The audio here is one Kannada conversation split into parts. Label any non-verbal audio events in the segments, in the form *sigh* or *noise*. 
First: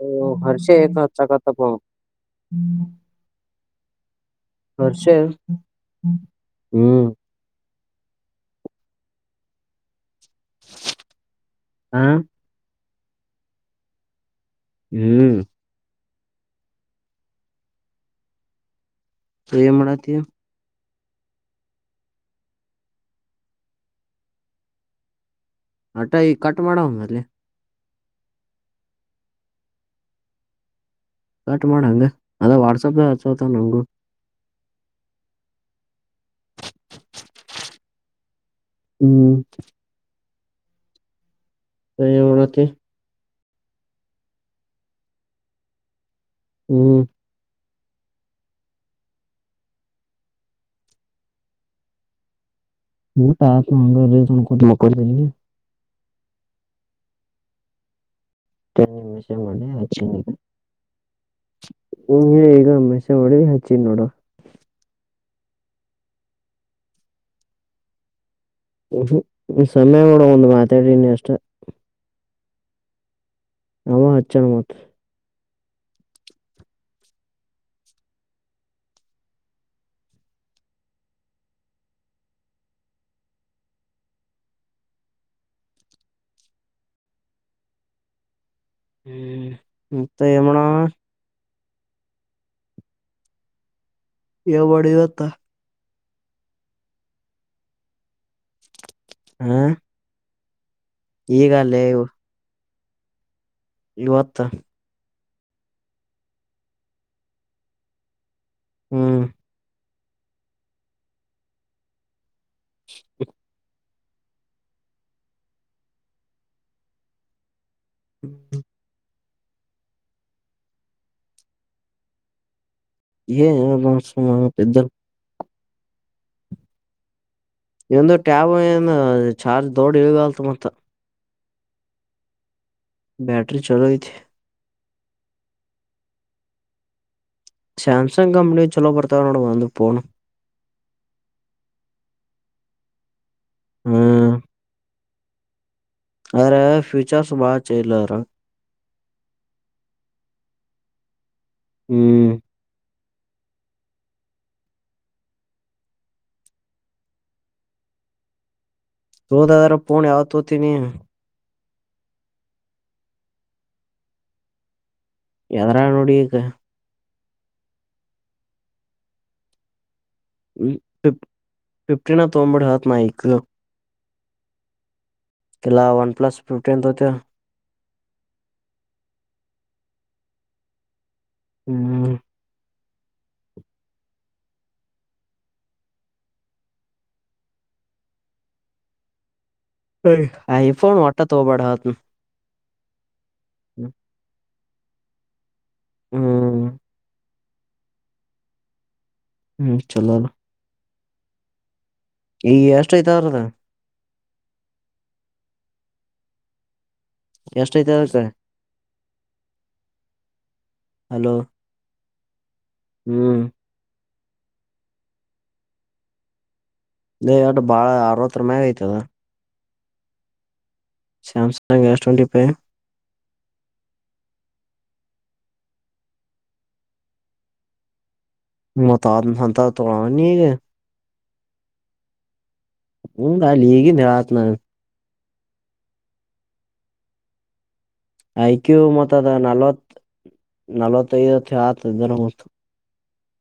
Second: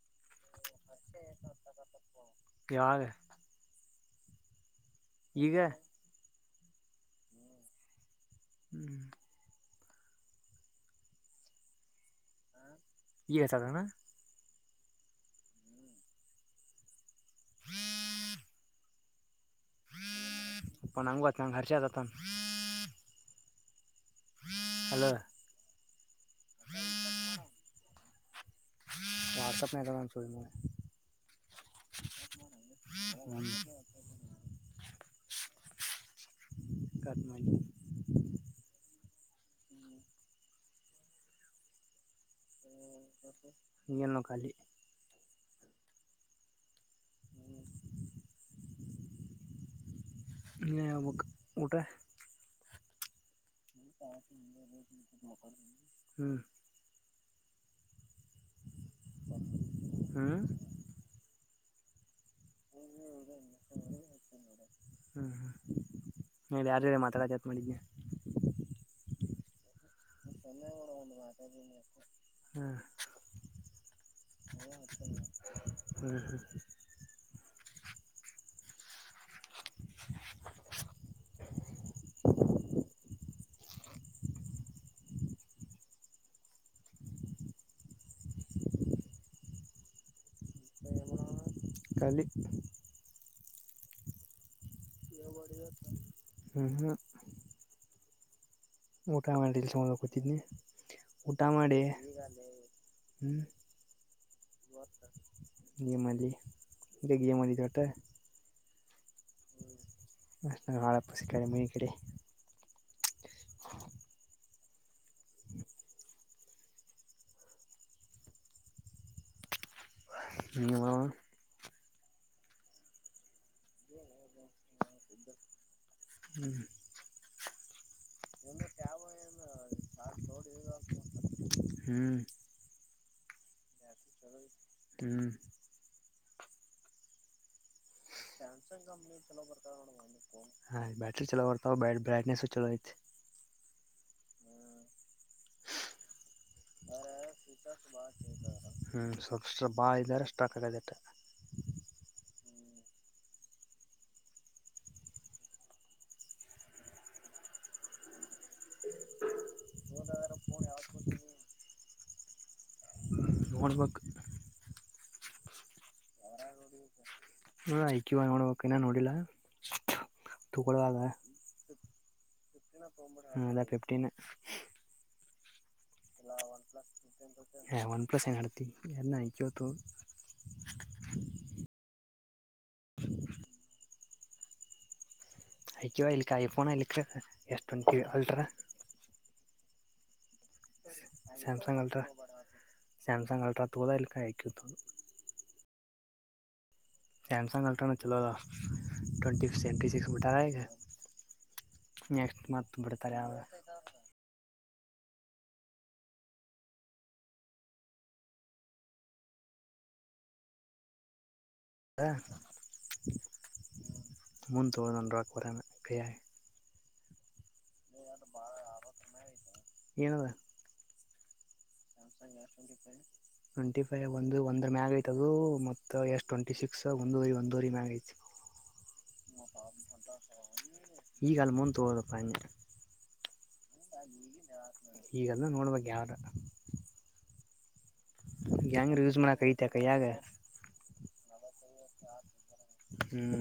ಹೋ ಹರ್ಷೆ ಏಕ ಹರ್ಚ ಕಟ್ಟಪ ಅವ್ನು. ಯಾವಾಗ ಹರ್ಷ ಈಗ ಹ್ಮ್. ಹ್ಮ್. ಹಾ. ಎಸದನ. ಹ್ಮ್. ಏನ್ ಮಾಡತಿಯ. ಪ ನಂಗೊತ್ ನಂಗ್ ಹರ್ಷ. *unintelligible* ಹಲೋ. ಅಟ ಇಗ್ ಕಟ್ ಮಾಡವಂದಲ್ಲಿ. ವಾಟ್ಸಪ್ಪ್ ನಾಗ್ ಅದನ್ ಅವ್ನ್. *unintelligible* ಕಟ್ ಮಾಡವಂದು ಅದ ವಾಟ್ಸಪ್ ನಾಗ್ ಹ್ಮ್ ಹಚ್ಚೋತ ನಂಗು. ಕಟ್ ಮಾಡಿನಿ. ಹ್ಮ್. ಹೇ. *unintelligible* ಇಂಗೆ ನಾವ್ ಕಲಿ. ಹ್ಮ್. *inaudible* ನೀ ಹೇಳ್ಬಕ್ ಊಟ. ಊಟತ್ *unintelligible* ಕುತ್ಕಂದಿನಿ. ಹ್ಮ್. ತನಿಮಾಷೆ ಮಾಡಿ ಹಚ್ಚ. ಹ್ಞೂ ಹ್ಞೂ ನೀ ಈಗಮ್ಮಸೆ ಮಾಡಿ ಹಚ್ಚಿನ್ ನೋಡು. ಹಾ ಹಾ ನೀ ಯಾರಜೊತಿಗ ಮಾತಾಡಾಕತ್ ಮಾಡಿದ್ ನಾ. ಹ್ಮ್ಮ್ ಹ್ಮ್ಮ್ ಸಮಯ ನೋಡ ಒಂದ್ ಮಾತಾಡಿನಿ ಅಷ್ಟ. ಹಾ. ಹಾ ಹಚ್ಚಣಕಿ. ಹ್ಮ್ ಹ್ಮ. ಹ್ಮ ಮತ್ತೆ ಏನ್ಮಾಡ. ಮತ್ತೆ ಏನ್ ಮಾಡನಣ ಕಾಲಿ. ಏನ್ಮಾಡಿಯತ. ಹಹ. ಊಟ ಮಾಡಿಲ್ ಹ ಸುಮ್ನ ಕೂತಿದ್ನಿ ಊಟ ಮಾಡಿ ಈಗಲ್ಲೇ ಹ್ಮ್. ಇವತ್ತ. ಏನ್ ಮಾಡ್ಲಿ ಇಗ್ ಗೇಮ್ ಅಡಿದಾಟ. ಹ್ಮ್. ಹಳದ್ ಬಸ್ ಕಡಿಮಿ ಇಕಡಿ. *inaudible* *inaudible* ಹ್ಮ್. ನಿಮ್ಮವಾ. *inaudible* ಹ್ಮ್. ನಿಂದು ಟ್ಯಾಬ್ ಏನ್ ಚಾರ್ಜ್ ದೊಡದ್ ಅಂತ್ ಬಂತ್. ಹ್ಮ್. ಬ್ಯಾಟ್ರಿ ಚಲೋ ಐತಿ. ಹ್ಮ್ ಸಾಮಸಂಗ್ ಕಂಪ್ನಿ ಚಛಲೋಪರ್ತಾವನೋಡ ಬಂದುಬೋನು ಹಾ್ ಬಟ್ರ ಚಲೋ ಬರ್ತಾವ ಬ ಬ್ರೈಟ್ನೆಸ್ು ಚಲೋ ಐ್ತ್ ಹಾ ಅರೆ ್ಯೂಚರ್ಸ್ ಬಹಳ ಚೆಲ್ಲರ ಹ್ಮ್ ಸಬ್ಸ್ಟ್ರಾ ಬಾ ಇದ್ದಾರೆ ಸ್ಟಕಾಗಾಗಿದೆಟ ಹ್ಮ್ ತೋದಾದ್ರ ಫೋನ್ ಯಾವ್ದ್ ತೋತೀನಿ ನಬೇಕ ಎದರಾ ನೋಡಿಕ್ಕೆ ನಡ ಆಯಕುವ ನೋಡ್ಬೇಕ ನ ನೋಡಿಲ್ಲ ತಗೊಳವಾಗ ಫಿಫ್ಟಿನ ತೋಂಬಡ್ ಹತ್ ನಾಯ್ಕ್ ಅದ ಫಿಫ್ಟೀನ್ ತಲ್ಲ ವನ್ ಪ್ಲಸ್ ಿಫ್ಟಿನ್ತ್ತ ಹಾಂ ಒನ್ ಪ್ಲಾಸ ಎಘಾಟತ ಎನ್ನ ಇ ಚತ್ತು ಹ್ಮ್ ಐ ಕ್ಯೋ ಇಲಿಕ್ಕೆ ಐ ಫೋನ ಇಲಿಕ್ಕೆ ರ ಎಷ್ಟು ಟ್ವೆಂಟೀ ಅಲ್ಟ್ರಾ ಆಐಫೋನ್ ಒಟ್ಟತ್ ಬಡ ಹಾವತ್ನು ಸಾಮಸಂಗ್ಟ್ರ ಅ ತೂುದದಲ್ಲಿಲಿ ಅಯುೋದು ಹ್ಮ್ ಸ್ಯಮಸಂಗ ಅಲ್ಟ್ರಾಾನ ಚಲ ಟ್ವೆಂಟಿ ಹ್ಮ್ ಸೆವೆಂಟಿ ಸಿಕ್ಸ್ ಚಲೋ ಅಲ್ಲ ಬಿಟಾರಗ ನೆಕ್ಸ್ಟ್ ಈಗ ಮತ್ತು ಎಷ್ಟ ಐತ ಬಿಡ್ತಾರೆ ಅವ್ರದ ಅವೇ ಎಷ್ಟೈತ ಅಕ್ಕ ಹಲೋ ಹಾ ಹ್ಮ್ ಮುಂದ ತುುವ ನಂಡ್ರ ಕರ ಕಯಾ ದಯ ಅಟ ಬಾಳ ಅರವತ್ರರ ಮ್ಯಾಗ ಐತದ ಏನದ ಸ್ಯಸಂಗ ಟ್ವೆಂಟಿ ಫೈವ ಒಂದು ಒ ಮ್ಯಾಗ ಐತ ಅದು ಮತ್ತ ಎಸ್ ಟ್ವೆಂಟಿ ಸಿಕ್ಸ್ ಒಂದ ಊರಿ ಒಂದ ಊರಿ ಮ್ಯಾಗ ಐತಿ ಮೊತಾದನಂತ ತೋ ಆ ನೀಗೆ ಈಗ ಅಾಲ ಮುಂದ ತ ಹಗೋದಪ್ಪಾ ಅಂಗೆ ಹಾಲಗ ರಾತ್ನ ಈಗಲ್ಲ ನೋಡ್ಬೇಕ ಯಾವಾರ ಐಕ್ಯು ಮೊತದ ಮಾಡಕ್ ಐತೆ ನಲ್ವತ್ ಕೈಯಾಗ ನಲ್ವತ್ತ ಐವ ಹತ್ ಇದರ ಮ ಹ್ಮ್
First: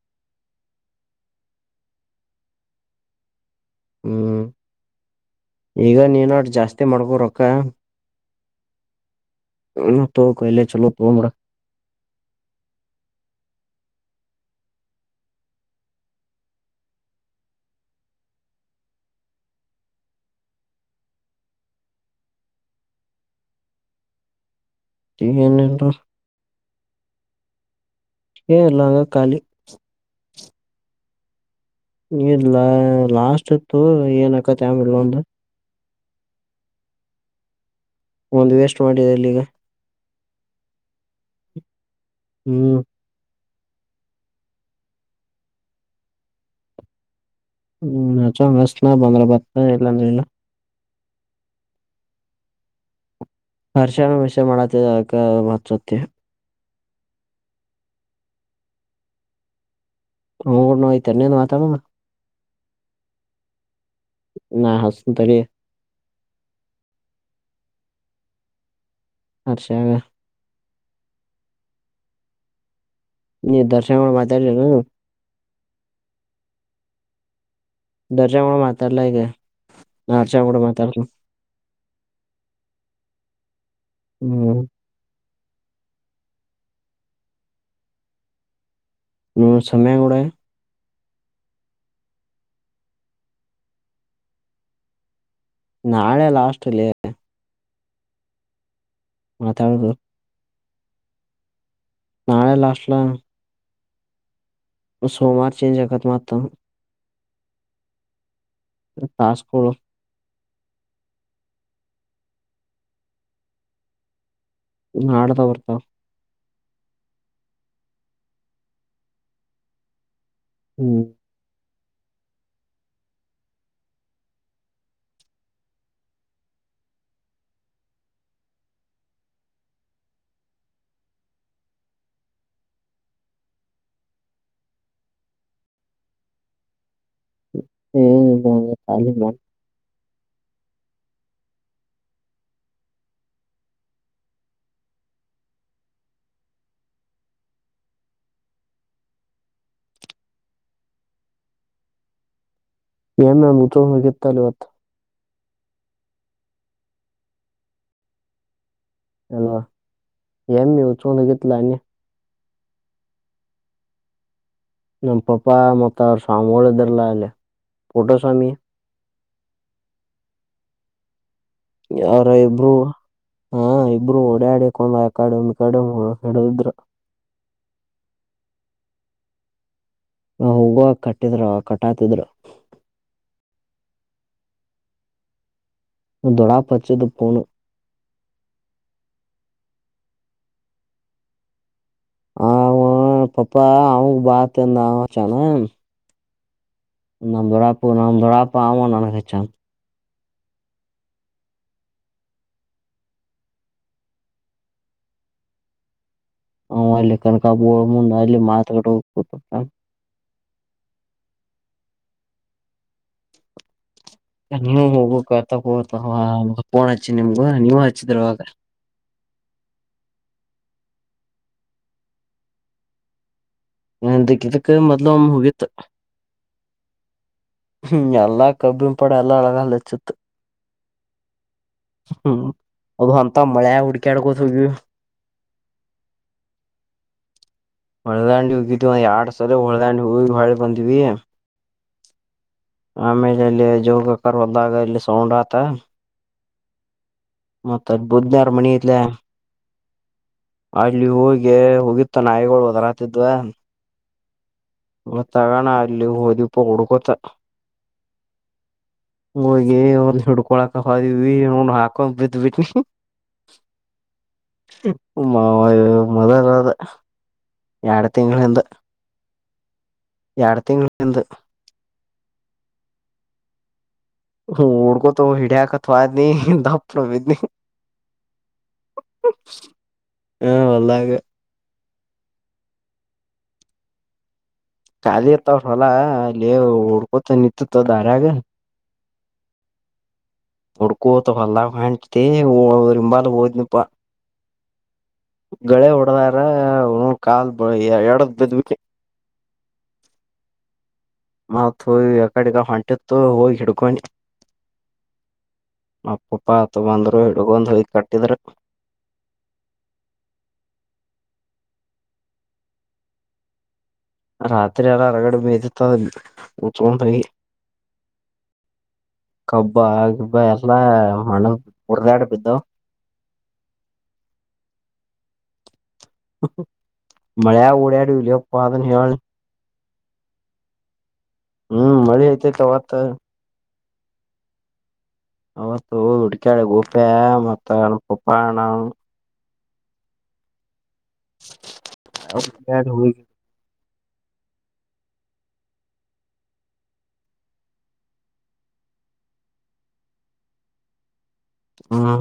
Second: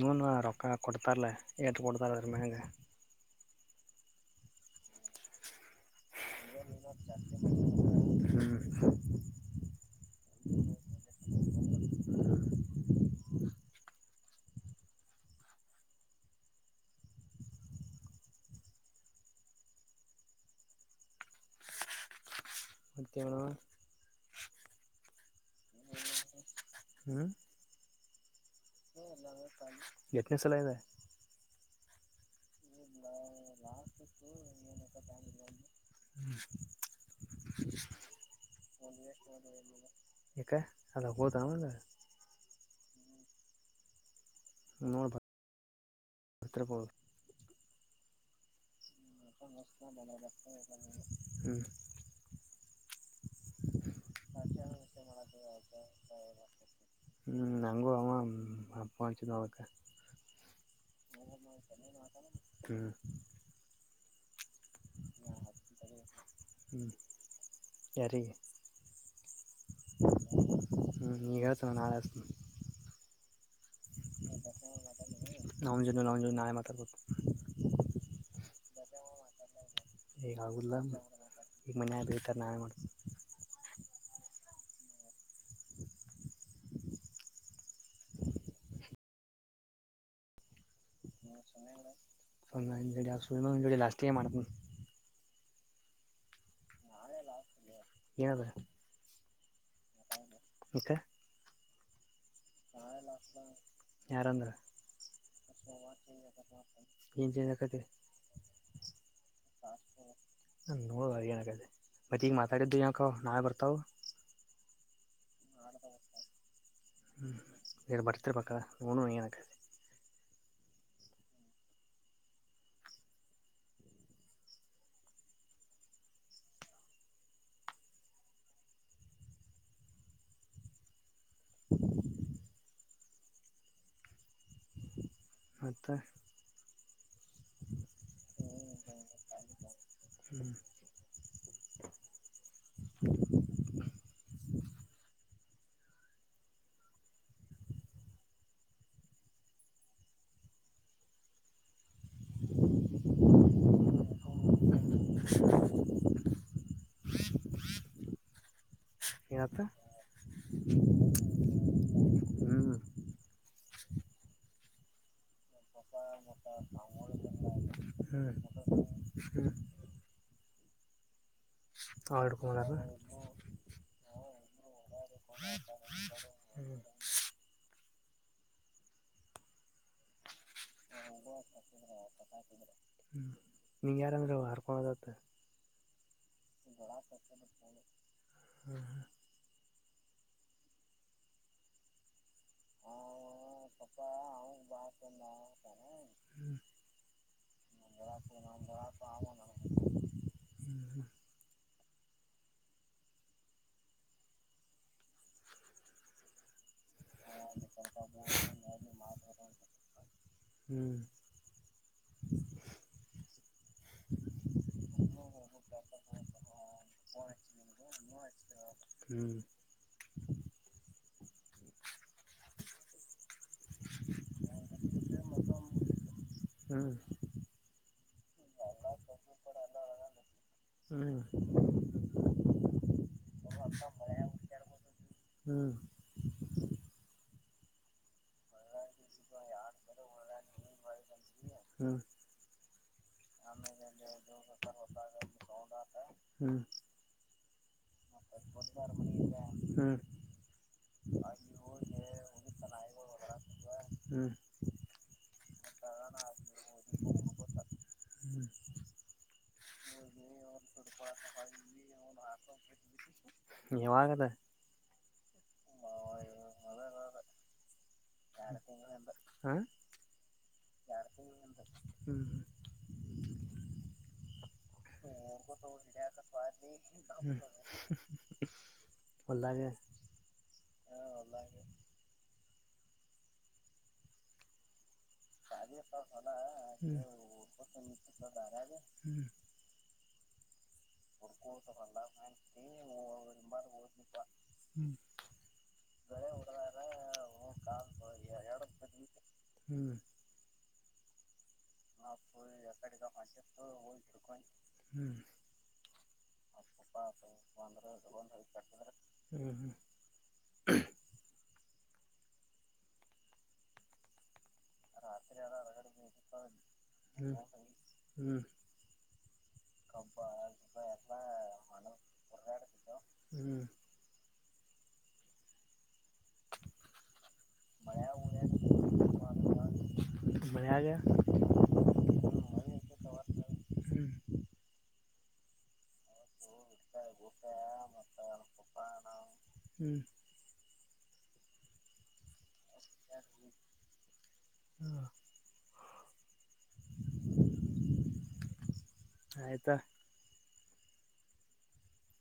ನನು ರೊಕ್ಕ ಕೊಡ್ತಾರಲ್ಲ ಟ್ಟ ಕೊಡ್ತಾರ ಸರಮೇಗೆ ಹ್ಮ್ ಈಗ ನೀನ ಜಾಸ್ತಿ ಮಾಡ್ಬೋರಕ್ಕ ಹ್ಮ್ ಹ್ಮ್ ತ ಕಹಲ ಚಲೋ ತ ಹ ಮತ್ತೇಣ ಸಿನ್ ಹ್ಮ್ ಏ ಇಲ್ಲಂಗ ಖಾಲಿ ಎತ್ನೇ ಸಲ ಇದೆ ಇಲಾ ಲಾಸ್ಟ್ ಇತ್ತು ಏನ್ಕತ್ ಯಾಮ ಇಲ್ಲೊಂದು ಹ್ಮ್ ಒಂದು್ ವೇಸ್ಟ್ ಮಾಡಿದೆ ಇಲ್ಲಿಗ ಈಕ ಅಲ್ಲ ಹದಾವಲ್ಲ ಹ್ಮ್ ನಮ್ಮ ಭ ಹ್ಮ್ ನ ಚಷ್ಟನ ಬಂದ್ರ ಬತ್ತ ಇಲ್ಲಾಂದ್ರ ಇಲ್ಲ. ಹ್ಮ್. ವರ್ಷ ವರ್ಷ ಮಾಡತೇವ ಅದಕ್ಕ ಹಚ್ಚ ಹೊಕ್ಕಿ. ಹ್ಮ್ ನಂಗೂ ಅವ ಅಪ್ಪಚದ ಅವಳಕ. *unintelligible* ಹ್ಮ್. ನಾ ಹಚ್ಚತೇನ ತಡಿ. ಹ್ಮ್ ಯಾರಿಗೆ. ಹರ್ಷಾಗ. ಹ್ಮ್ ನೀ ಹೇಳ್ತ ನ ನಾಳೆಸ್ತನ. ನೀ ದರ್ಶನ್ ಗೂಢ ಮಾತಾಡಲಿಲ್ಲ ಏನ್. ಅವನ ಜೋಡೆ ಅವನ ಜೋಡೇನು ನಾಳೆ ಮಾತಾಡಬೇಕ. ದರ್ಶಾನ ಗೂಡೆ ಮಾತಾಡಲ ಈಗ ನಾ ಈಗ ಹರ್ಷ್ಯ ಗೂಡೆ ಆಗುಲ್ಲ ಮಾತಾಡತೇನ. ಈಗ ಮನ್ಯಾಗ ಬೈತಾರ ನಾಳೆ ಮಾಡ್ತೀನಿ ಹ್ಮ್. ಹ್ಮ ಸಮಯ ನೋಡ. *unintelligible* ನಾಳೆ ಲಾಸ್ಟ್ ಲೆ. ನಾಳೆ ಲಾಸ್ಟ್ ಲೆ ಏನ್ ಅದ. ಮಾತಾಡದು. ಮತ್ತ. ನಾಳೆ ಲಾಸ್ಟ್ ಲಾ. ಯಾರ ಅಂದ್ರ. ಸೋಮಾರ ಚೇಂಜ್ ಅಕಾತ ಮತ್ತ. ಏನ್ ಚೇಂಜ್ ಆಕತಿ. ಟಾಸ್ಕ್ಗಳು ಹ ನೋಡುವ ಏನಾಗದೆ ಮತ್ತ ಈಗ ಮಾತಾಡಿದ್ದು ಲಾಕೋ ನಾಳೆ ಬರ್ತಾವ. ನಾಡದ ಬರ್ತಾವ. ಹ್ಮ್ ಇನ್ ಬರ್ತಿರಬೇಕ ನೋಡುನು ಏನ್ ಅಕ್ಕೆತ್ತ. ಹ್ಮ್. *inaudible* ಮತ್ತ. *unintelligible* ಹ್ಮ್. *inaudible* ಎಮ್ಮೆ ಮುಚ್ಕೊಂಡ್ ಹೋಗಿತ್ತಲ್ಲ ಇವತ್ತು *inaudible* ಹಲೋ ಏನತ್ತ ಎಮ್ಮಿ ಉಚಕೊಂಡ ಹೋಗಿತ್ಲಾ ಅನ್ನಿ. ಹ್ಞೂ ನಮ್ಮ ಪಾಪಾ ಮತ್ತ ಅವ್ರ ಸ್ವಾಮಿಗೋಳ ಇದ್ರ ಲಾ ಅಲ್ಲೇ ಫೋಟೋ ಸ್ವಾಮಿ. ಹ್ಮ್. ಅವರ ಹಿಡ್ಕೊಂಬದಾರ ಇಬ್ರು. ಹಾ ಇಬ್ರು ಓಡಾಡಕ್ ಒಂದ ಅಕಾಡೆಮಿ ಇಕಾಡೆಮಿ ಹಡಿದ್ರ. ಹ್ಞೂ ಹ್ಞೂ ನಾವು ಹೋಗುವ ಕಟ್ಟಿದ್ರು ಕಟಾತಿದ್ರು. ದೊಡ್ಡಪ್ಪ *unintelligible* ಹಚ್ಚಿದ ಫೋನು *inaudible* ಅವ ಪಪ್ಪಾ ಅವಂಗ ಬಾ ಅಂತ ಅಂದ ಅವ ಹಚ್ಚಾನು. ನಮ್ಮ ದೊಡಪನು ನಮ್ಮ ದೊಡ್ಡಪ್ಪ ಆದ ನಂಗ ಹಚ್ಚಾನ. ಹ್ಮ. ಹ್ ಅಲ್ಲಿ ಕನಕಾಬ್ಬ ಮುಂದೆ ಅಲ್ಲಿ ಮಾತಡ ಹೋಗ. ಹ್ಮ್. ನೀವು ಹೋಗ್ಬೇಕು ಅತ ಹತಫೋನ್ ಹಚ್ಚಿ ನಿಮ್ಗ ನೀವ ಹಚ್ಚಿದ್ರ ಅವಾಗ. ಹ್ಮ್. ನಂದಕ್ ಇದಕ ಮೊದ್ಲ ಒಮ್ಮೆ ಹೋಗಿತ್ತ. ಹ್ಞೂ ಹ್ಮ್ ಎಲ್ಲಾ ಕಬ್ಬಿಂ ಪಡ ಎಲ್ಲ ಅಳಗಚ್ಚತ್ತು ಹ್ಞೂ ಹ್ಞೂ ಹ್ಮ್ ಅದು ಅಂತ ಮಳೆ ಹುಡ್ಕ್ಯಾಡ್ಕೋದುವಿ ಹ್ಮ್ ಹೊರ್ದಂಡಿ ಹೋಗಿದೀವ ಎರಡ್ ಸಲ ಹೊದಂಡ ಹೋಗಿ ಬಾಳೆ ಬಂದಿವವಿ ಹಾ ಆಮೇಲೆ ಇಲ್ಲಿ ಜೋಗಕರ್ ಹೋದಾಗ ಇಲ್ಲಿ ಸೌಂಡ್ ಆತ ಹ್ಮ್ ಮತ್ತ ಬು್ಧನರ್ಮಣಿ ಇತ್ಲೆ ಹ್ಞೂ ಹ್ಞೂ ಹ್ಞೂ ಅಲ್ಲಿ ಹಿ ಹೋಗಿತ್ತ ನಾಯಿಗಳು ಹದರಾತಿದ್ವ ಹ್ಮ್ ಒತ್ತಾಗಣ ಅಲ್ಲಿ ಓದಪ ಕೊಡುಕೊುತ್ತ ಹೋಗಿ ಒಂದ್ ಹಿಡ್ಕೊಳಕ ಹದಿವವಿ ನ ಹಾಕೊ್ ಬಿದ ಬಿಿಟ್ಟನಿ ಯವಾಗ ಹ್ಮ ಮೊದಲದು ಯಡ ತಿಂಿಂದ ಹಾ ಯಡ ತಿಂಗಳ ಇಂದೇ ಹ್ಞೂ ಹ್ಞೂ ಹ ಓಳಕೋತ ಹಿಡ್ಯಾಕ ಅಥವಾ ನೀ ದಪ್ಪ ನೀ ಬಿದ್ನಿ ಒಳ್ದಗೆ ಹಾ ಹೊ ಲ್ಲಾಗ ಖಾಲಿ ಇರ್ತವ್ರ ಹೊಲಾ ಅಲ್ಲಿ ಉಡ್ಕೋತ ನಿಂತತ್ ದಾರಾಗ ಹ್ಮ್ ಹುಡ್ಕೋತ ಹೊಲ್ದಾಗ ಹೊಂಟಿ ರಿಂಬಾಲ್ *unintelligible* ಳೆ ಹೊಡದಾರ ಹ ಕಾಲ್ ಬ ಎರಡದ ಬದ್ವಿ ಹ್ಮ್ ಮತ್ ಹಿ ಯಕಡೆಗ ಹೊಂಟಿತ್ತು ಹೋಗಿ ಹಿಡ್ಕನಿ ಹ್ಮ್ ಅಪ್ಪಪ್ಪ ಆತ ಬಂದ್ರು ಹಿಡುಗೊಂದು್ ಹೋಗಿ ಕಟ್ಟಿದ್ರ ಹ್ಮ್ *inaudible* ರಾತ್ರಿ ಅಲ್ಲ ಅರಗಡೆ ಮೀದುತದೆ ಉತ್ಕಟಿ ಹ್ಮ್ ಹ್ಮ್ ಕಬ್ಬ ಗಬ್ಬ ಎಲ್ಲಾ ಹಣ ಹರ್ದಾಡ್ ಬಿದ್ದವು ಹ್ಮ್ ಮಳೆ ಊಡಡ ಇಲಯಪ್ಪದ ಹಳ ಬಿಯಗೆ *unintelligible* *unintelligible* ಹ್ಮ್ ಮಾಡಿ ಆಐತವತ ಹ್ಮ್ ಅವತ್ತು ಉಡಕಡೆ ಗುಫೆ ಮತ್ತ ಪಪ್ಪಣ ಹ್ಮ್ ಅ ಬ್ಯಾದ ಹಗೆ ಹ *inaudible* ಆತಾ ಹಾ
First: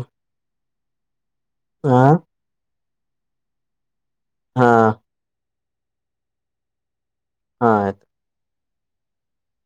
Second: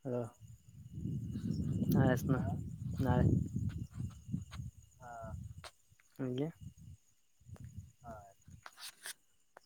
ನಳೆಸನ ನಳೆ ಹಾ ಹಾ ಗೆೇ ಹಾ ಆಯ್ತು *inaudible*